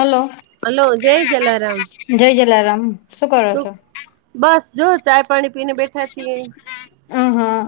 Hello, hello જય જલારામ જય જલારામ શું કરો છો. બસ જો ચાય પાણી પીને બેઠ અ હા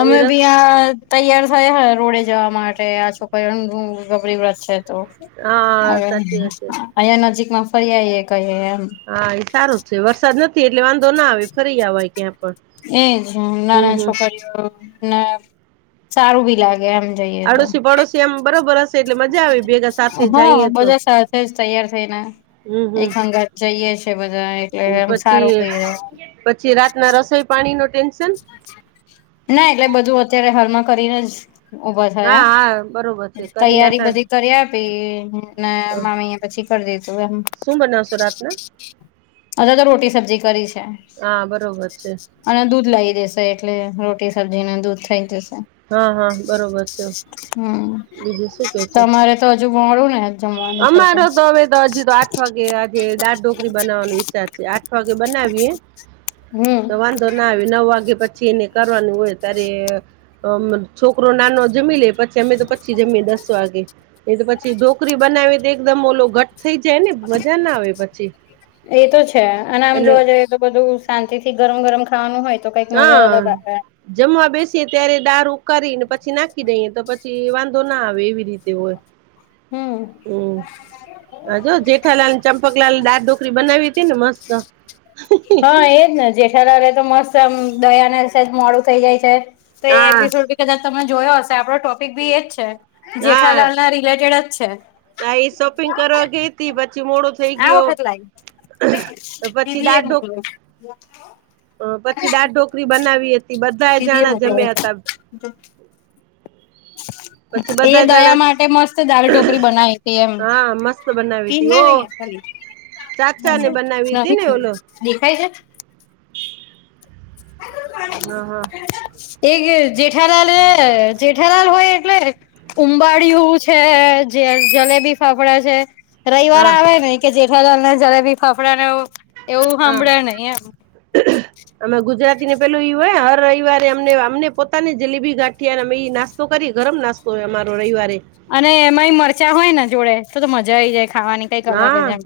હવે રસ બી આ જ તૈયાર થાય હે અરોડે જવા માટે, આ છોકરી [inaudible] ગબરી વ્રત છે તો હા હવે સાચી વાત છે અહીંયા નજીકમાં ફરી આયયે કહિયે એમ. હા, એ સારુ જ છે વરસાદ નથી એટલે વાંધો ના આવે ફરી આવાય ક્યાં પણ એજ હમ નાના હમ છોકરીઓ ને સારું બી લાગે એમ. જઈએ તો આડોશી પડોશી એમ બરોબર જ એટલે મજા આવે ભેગા સાથે જાઈએ હા તો બધા સાથે જ તૈયાર થઈને હમ-હમ, એક હંગાત જઈએ છે બધા એટલે એમ સારું બી રહે પછી-પછી રાતના રસોઈ પાણી નો ના એટલે બધું અત્યારે હાલમાં કરીને જ ઉભા હા થયા હા બરોબર છે કરી તૈયારી નાતા બધી કરી આપી ને મામીએ પછી કરી દીધું એમ શું બનાવશો રાતના? અમે તો રોટી સબ્જી કરી છે. હા બરોબર છે. અને દૂધ લાવી દેશે એટલે રોટી સબ્જીને દૂધ થઇ જશે. હા -હા, બરોબર છે હમ બીજું શું કેઓ છો. તમારે તો અજુ મોડુ ને જમવાનું થશે અમારો તો હવે તો હજી તો આઠ વાગે આજે દાળ ઢોકરી બનાવાનું વી ચાર છે આઠ વાગે બનાવીએ હમ તો વાંધો ના આવી નવ વાગે પ જેને કરવાનું હોય ત્યારે છોકરો નાનો જમી લેય પછી અમે તો પછી જમીએ દસ વાગે. એ તો પછી ઢો કરી બનાવી તો એકદમ ઓલો ઘટ થઈ જાય ને મજા ના આવે પછી. એ તો છે અને આમ એટલે જોવા જઈએ તો બધું શાંતિ થી ગરમ- ગરમ ખાવાનું હોય. તો કઈક મજા હા, અલગ આવે જમવા બેસીએ ત્યારે દાર ઉકારીને પછી નાખી દઈએ તો પછી તે વાંધો ના આવે એવી રીતે હોય. હમ. હમ, હ જો જેઠાલાલ ચંપકલાલ દાળ ઢોકરી બનાવી હતી ને મસ્ત. હ, એજ ને. જેઠલાલે તો મસ્ત આમ દયાને સેજ મોડું થઈ જાય છે તે હા એપિસોડ કદાચ તમે જોયો હશે. આપડો ટોપિક બી એજ છે. જેઠાલાલ ના રિલેટેડ જ છે. હાં, એ શોપિંગ કરવા ગઈ તી, પછી મોડો થઈ ગયો. દીધી એ મકલો. હ, પછી દાર ઢોકરી બનાવી હતી. બધા જાણા જમ્યા હતા. [inaudible] પછી [inaudible] એ બધા દયા જણા માટે મસ્ત દાળ ઢોકરી બનાઈ તી એમ. હા મસ્ત [unintelligible] બનાવી પી હતી નહી ઓ ખાલી ચાચા ને ન બનાવી હતી ને ઓલો દેખાય છે હા -હા. છે એ જ જેઠાલાલ -જેઠાલાલ હોય એટલે ઉંબાળિયુ છે, જે જલેબી ફાફડા છે રવિવાર હા આવે ને કે જેઠાલાલ ને જલેબી ફાફડે ને એવું સાંભળે નહી એમ હ અમે ગુજરાતી ને પેલું વ હોય હર રવિવારે અમને, અમને પોતાની જલેબી ગાંઠિયા અમે એ નાસ તો કરી ગરમ નાસ્તો હોય અમારો રવિવારે અને એમાંય મરચાં હોય ને જોડે તો તો મજા ખાવાની કઈક અલગ હા, જ એમ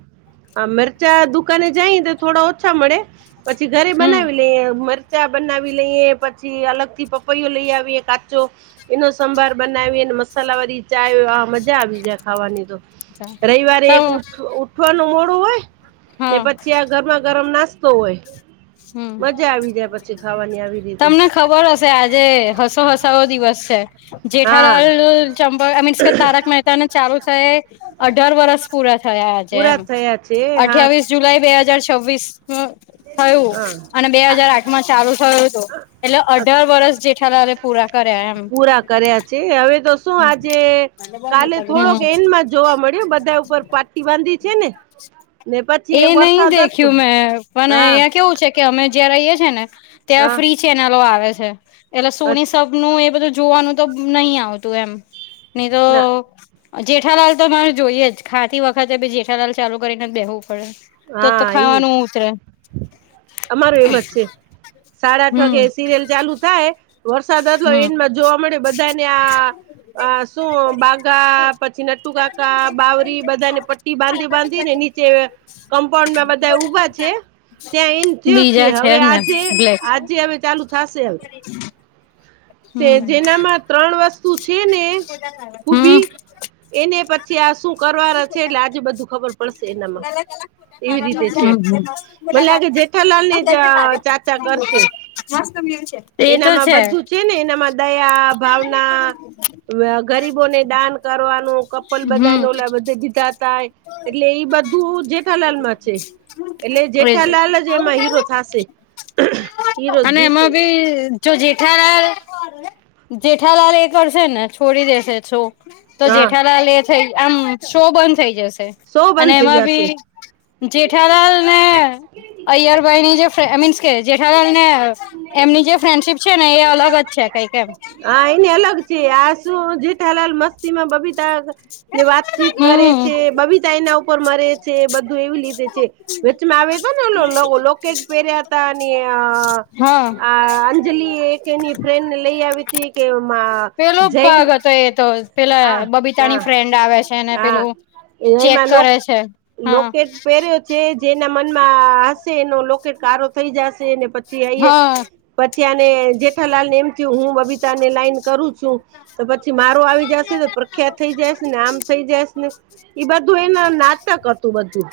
આ મરચા દુકાને જાય તો થોડા ઓછા મળે. પછી ઘરે હમ બનાવી લે મર કચા બનાવી લઈએ પછી અલગથી પપૈયો લઈ આવીએ કાચૂ એનો સંભાર બનાવીને, મસાલા વાળી ચાય, મજા આવી જાય ખાવાની તો રવિવારે એક હા ઉઠવાનું મોડું હોય ને હમ પછી આ ગરમા ગરમ નાસ્તો હોય. હમ્મ. શીખાવાની આવી રીતે તમને ખબર હશે આજે હસો હસાવો દિવસ છે. જેઠાલાલ હા ચંપ આઈ મીન્સ કે તારક મહેતાને ચાલું થય એ અઢાર વર્ષ પૂરા થયા આજે પૂરા એમ, થયા છે હા અઠ્યાવીસ જુલાઈ બે હાજાર છવ્વીસમાં થયું. હા અને બે હાજાર આઠ માં ચાલુ થયું હતું એટલે આ અઢાર વરષ જેઠલાલે પૂરા કર્યા એમ. પૂરા કર્યા છે હવે તો શું હમ આજે કાલે થોડોક એન્ડમાં જોવા મળ્યો બધા ઉપર પાટ્ટી બાંધી છે ને ને પછી એ નહીં વરસાદ હતો દેખ્યું મેં પણ હા અહિયા કેવું છે. કે અમે જ્યાં રહીએ છીએ ને ત્યાં હા ફ્રી ચેનલો આવે છે એટલે અ સોની સબ નું એ બધું જોવાનું તો નહી આવતું એમ નહી તો ના જેઠાલાલ તો મારે જોઈએ જ, ખાતી વખતે ભી જેઠાલાલ ચાલુ કરીને જ બેહવું પડે. તો હા ઈ ખાવાનું ઉતરે અમારું એમજ છે, સાડા આઠ હમ વાગે સિરિયલ ચાલુ થાય વરસાદ હતો હમ એન્ડમાં જોવા મળે, બધાને આ શું બાગા પછી નટ્ટુ કાકા, બાવરી બધાને પટ્ટી બાંધી બાંધીને નીચે કમ્પાઉન્ડમાં બધા ઊભા છે. ત્યાં એન્ડ થયો છે, બીજા હવે જ ને આજે બ્લેક આજે હવે ચાલુ થાશે એમ કે હમ જેનામાં ત્રણ વસ્તુ ને હમ ખૂબી એને પછી આ શું કરવાના છે એટલે આજે બધું ખબર પડશે એનામાં. એવી રીતે છે હમ્મ, હમ્મ. મને લાગે જેઠાલાલ ને જ ચાચા કરશે મસ્ત વ્યુ છે. એનામાં બધું છે ને એનામાં દયા ભાવ [unintelligible] ગરીબોને દાન કરવાનું, કપલ બધાને હમ ઓલા બધા દીધા હતા. એટલે એ બધું જેઠાલાલમાં છે. એટલે એજ જેઠાલાલ જ એમાં હીરો થશે હીરો જ અને જીતે એમાં બી જો જેઠાલાલ જેઠાલાલ એ કરશે ને છોડી દેશે શો તો હા જેઠાલાલ એ થઇ આમ શો બંધ થઈ જશે. સો અને બંધ થઈ એમાં જશે. બી જેઠાલાલ ને અય્યર ભાઇની જે મીન્સ જેઠાલાલ ને એમની જે ફ્રેન્ડશીપ છે ને એ અલગ જ છે કઈક એમ હા હા એને અલગ છે આ શું જેઠાલાલ મસ્તી માં બબીતા ને વાતચીત કરે હમ છે. બબિતા એના ઉપર મરે છે બધું એવી રીતે છે. વચમાં આવ્યો તો ઓલો લોકેટ પહેર્યા હતા અને હા અંજલી એક એની ફ્રેન્ડને લઈ આવી તઇકે પેલો જૈન ભાગ હતો એ તો હ પેલા હા બબીતાની હા ફ્રેન્ડ આવે છે ને હા પેલું ચેક એમાં કરે છે હા લોકેટ પેરે છે જેના મનમાં હશે એનો લોકેટ કારો થઈ જશે અને પછી અય્યર હા પછી આને જેઠાલાલ ને એમ થયું હું બબીતા ને લાઈન કરું છું તો પછી મારો આવી જશે તો પ્રખ્યાત થઈ જાયસ ને આમ થઈ જાયસ ને એ બધું એના નાટક હતું બધું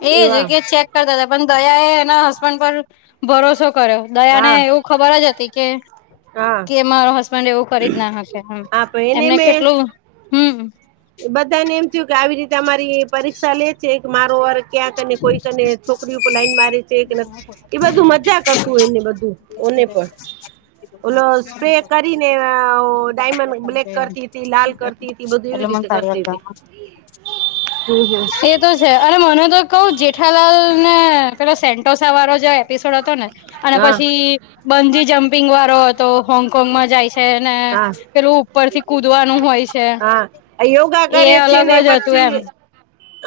એજ એવા કે ચેક કરતા હતા પણ દયાએ એના હસબન્ડ પર ભરોસો કર્યો. દયાને હા એવું ખબર જ હતી કે હા કે મારો હસ્બંડ પણ એવું કરી જ ના હકે હા તો એમને કેટલું હમ બધા ને એમ થયું કે આવી રીતે અમારી પરીક્ષા લે- છે મારો વારો ક્યાંકને કોઈકને છોકરી ઉપર લાઈન મારે છે કે એ બધું મજાક હતું એને [unintelligible] [unintelligible] [unintelligible] છે, બધું ઓને પણ ઓલો સ્પ્રે કરીને ડાયમંડ બ્લેક કરતી હતી લાલ કરતી હતી બધું એવી રીતે કરતી હતી હમ હમ અને મને તો કઉ જેઠાલાલ ને પેલો સેન્ટોસા વાળો જે એપિસોડ હતો ને અને હા પછી બંજી જમ્પિંગ વાળો તો હોંગકોંગમાં જાય છે, ને હા પેલું ઉપર થી કુદવાનું હોય છે, હા એ અલગ જ હતું એમ!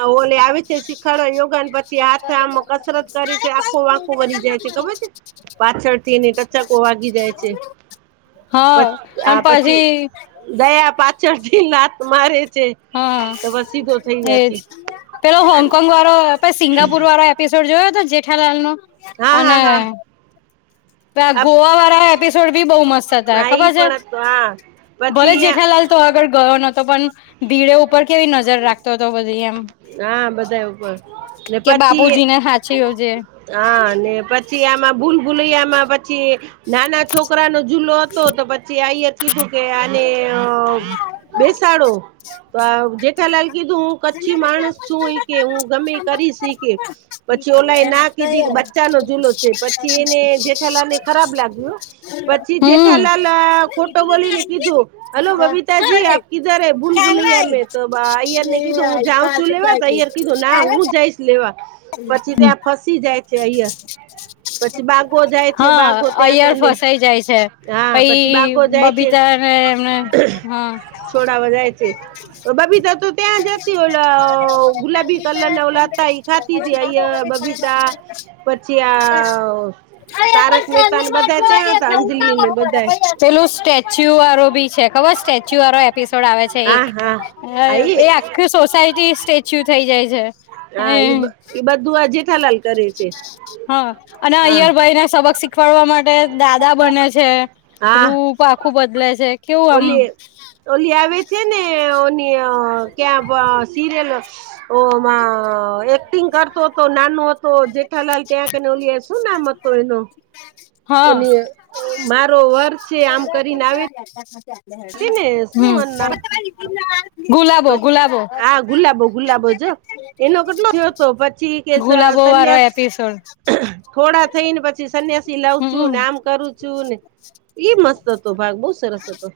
ઓલી આવીતી, શીખાડવા યોગાન પછી હાથ આમ કસરત કરી છે, આખું વાંકુ વરી ખબર છે? પાછળ થી એને ટચાકો વાગી જાય છે. હા હા પછી દયા પાછળથી લાત મારે છે. હા તો બસ સીધો થઈ જાય એજ છે. પેલો હોંગકોંગ વાળો પ સિંગાપુર વાળો એપીસોડ જોયો હતો જેઠાલાલ નો હા હા અને હા પેલાં હા ગોવાવાળા એપિસોડ બી બહુ મસ્ત હતા ઈ ખબર છે, પણ હતું હા પછી જેઠાલાલ તો આગળ ગયો નતો પણ ભીડે ઉપર કેવી નજર રાખતો હતો બધી એમ. હા બધાંએ ઉપર ને કે પછી બાપુજીને સાાચીયોજે હા અને પછી આમાં ભૂલ-ભૂલૈયામાં પછી નાના છોકરા નો જુલો હતો પછી આઈ કીધું કે આને બેસાડો. તો જેઠાલાલ કીધું હું કચ્છી માણસ છું. કે હું ગમે કરીશ ઈ કે. પછી ઓલાએ ના કીધી કે બચ્ચાનો જૂલો છે, પછી એને જે જેઠાલાલે ખરાબ લાગ્યું પછી હમ ખોટો બોલીને કીધું હલો બબીતાજી આપ કીધર હે ભૂલ-ભૂલયા મેં તો અયાર ને કીધું હું જાઉં છું લેવા તો અયર કીધું ના હું જઈશ લેવા. પછી ત્યાં ફસી જાય છે એયર પછી બાગો જાય છે હા બાગો તૈ અયર કને ફસાઈ જાય છે પછી પઈ બાગો જાય છે, બબીતા ને એમને હા છોડાવા જાય છે. બબીતા તો ત્યાં જતી ઓલા ગુલાબી કલર ના ઓલા હતા ઈ. થતીતી આઇએર, બબીતા પછી આ તારક મહેતા ને બધા ત્યાં હતા અંજલિ ને બધા [unintelligible] પેલું સ્ટેચ્યુ વાળો ભી છે. ખબર સ્ટેચ્યુ વાળો એપિસોડ આવે છે, એક હા હા હા એ આખી સોસાયટી સ્ટેચ્યુ થઇ જાય છે. હા એ હમ એ બધું આ જેઠાલાલ કરે છે. હા અને હા અય્યર ભાઈને સબક શીખવાડવા માટે દાદા બને છે, હા રૂપ આખું બદલે છે, કેવું આમ [unintelligible] આવે છે, ને ઓની ક્યાં સિરિયલ ઓમાં એક્ટિંગ કરતો હતો નાનો હતો, જેઠાલાલ ત્યાં કેને ઓલ શું નામ હતું એનો મારો વર છે આમ કરીને આવે હમ્મ હતી ને શું [inaudible] ગુલાબો-ગુલાબો હા ગુલાબો ગુલાબો જો એનો કેટલો થયો હતો પછી કે ગુલાબો વાળો સન્યાસ એપિસોડ થોડા થઈ ને પછી સન્યાસી લઉ છું, હમ ને આમ કરું છું ને એ મસ્ત હતો ભાગ બો સરસ હતો.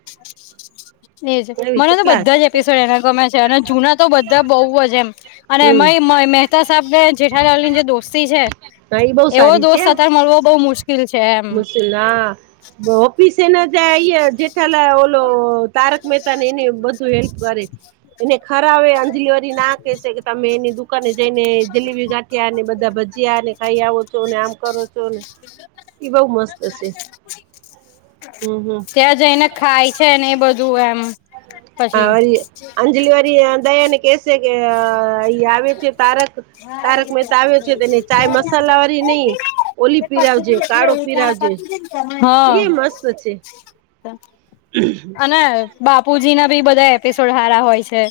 એજ એવી મને તો કેટલા બધા છે? જ એપિસોડ એના ગમે છે, અને જૂના તો બધા બઉુ જ એમ અને હમ. એમાંય મહેતા સાબ ને જેઠાલાલ ની જે દોસ્તી છે. હા એ બહુ એવો દોસ્ત અતાર મળવો બહુ મુશ્કેલ છે, એમ હા ઓફીસે ના જાઈ જેઠાલાલ ઓલો તારક મહેતા ને એને બધું હેલ્પ કરે. એને ખરાવે અંજલી ઓરી ના કેહેસે કે તમે એની દુકાને જઈને જલેબી ગા ઠિયા ને બધા ભજીયા ને ખાઈ આવો છો ને આમ કરો છો ને એ બહુ મસ્ત છે [inaudible] હમ હમ. ત્યાં જઈને ખાય છે ને એ બધું એમ હા પછી વરી અંજલી વરી દયાને કે સે અ એ આવે છે તારક તારક મહેતા આવ્યો છે તેને ચાય મસાલા વાળી ની ઓલી પીરાવજે કાળો પીરાવજે હા ઈ મસ્ત છે અને બાપુજી ના બી બધા એપિસોડ હારા હોય છે.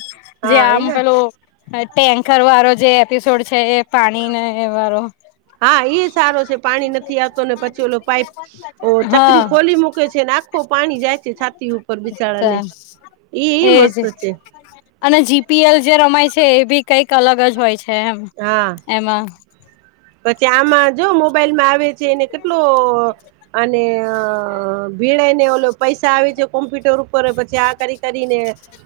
જે હા આમ એને પેલું ટેન્કર વાળો જે એપિસોડ છે એ પાણીને એ વાળો હા ઈ સારો છે પાણી નથી આવતો ને પછી ઓલો પાઈપ ઓ ચકરી હા ખોલી મૂકે છે આખુ પાણી જાય છે છાતી ઉપર બિચાડાની ઈ એજ મસ્ત છે. અને જીપીએલ જે રમાય છે એ બી કઈક અલગ જ હોય છે એમ હા એમાં પછી આમાં જો મોબાઈલ માં આવે છે એને કેટલો અને ભીડે ઈને ઓલો પૈસા આવે છે કોમ્પ્યુટર ઉપર પછી આ કરી કરીને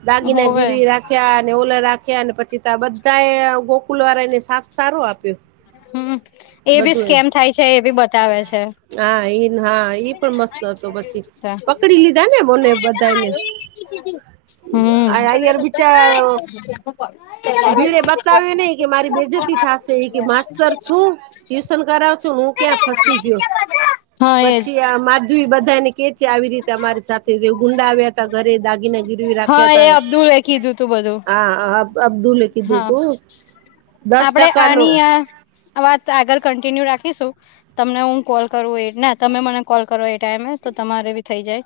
દાગીના હોવે ગીરવી રાખ યા અને ઓલા રાખ્યા અને પછી તા બધા એ ગોકુલ વાળાને સાથ સારો આપ્યો હમ્મ એ બી બધું એમ સ્કેમ થાય છે એ બી બતાવે છે. હા એ હા ઈ પણ મસ્ત હતો પછી પકડી લીધા ને મને બધાને [unintelligible] હમ્મ અયાર બિચાર ભીડે બતાવ્યું નહી [unintelligible] કે મારી બેજતી થાશે કે માસ્તર છું ટ્યુશન કરાવ છું હું ક્યાં ફસી ગયો હા એજ પછી આ માધવી બધાને કે છે આવી રીતે અમારી સાથે જે ગુંડા આવ્યા ઘરે દાગીને ગીરવી રા હ એ અબ્દુલ લે કીધું તુ બધું અબ્દુલે કીધું હા તું દસ આપણે ટકા નો આની આ વાત આગળ કન્ટિન્યુ રાખીશું તમને હું કોલ કરું એ ના તમે મને કોલ કરો એ ટાઈમે તો તમારે બી થઈ જાય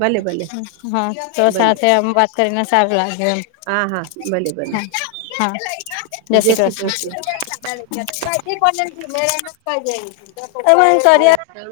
ભલે ભલે હ તો ભલે સાથે આમ વાત કરીને સારું લાગ્યું હા હા ભલે ભલે એમ હા જય શ્રી કૃષ્ણ. [unintelligible] [inaudible]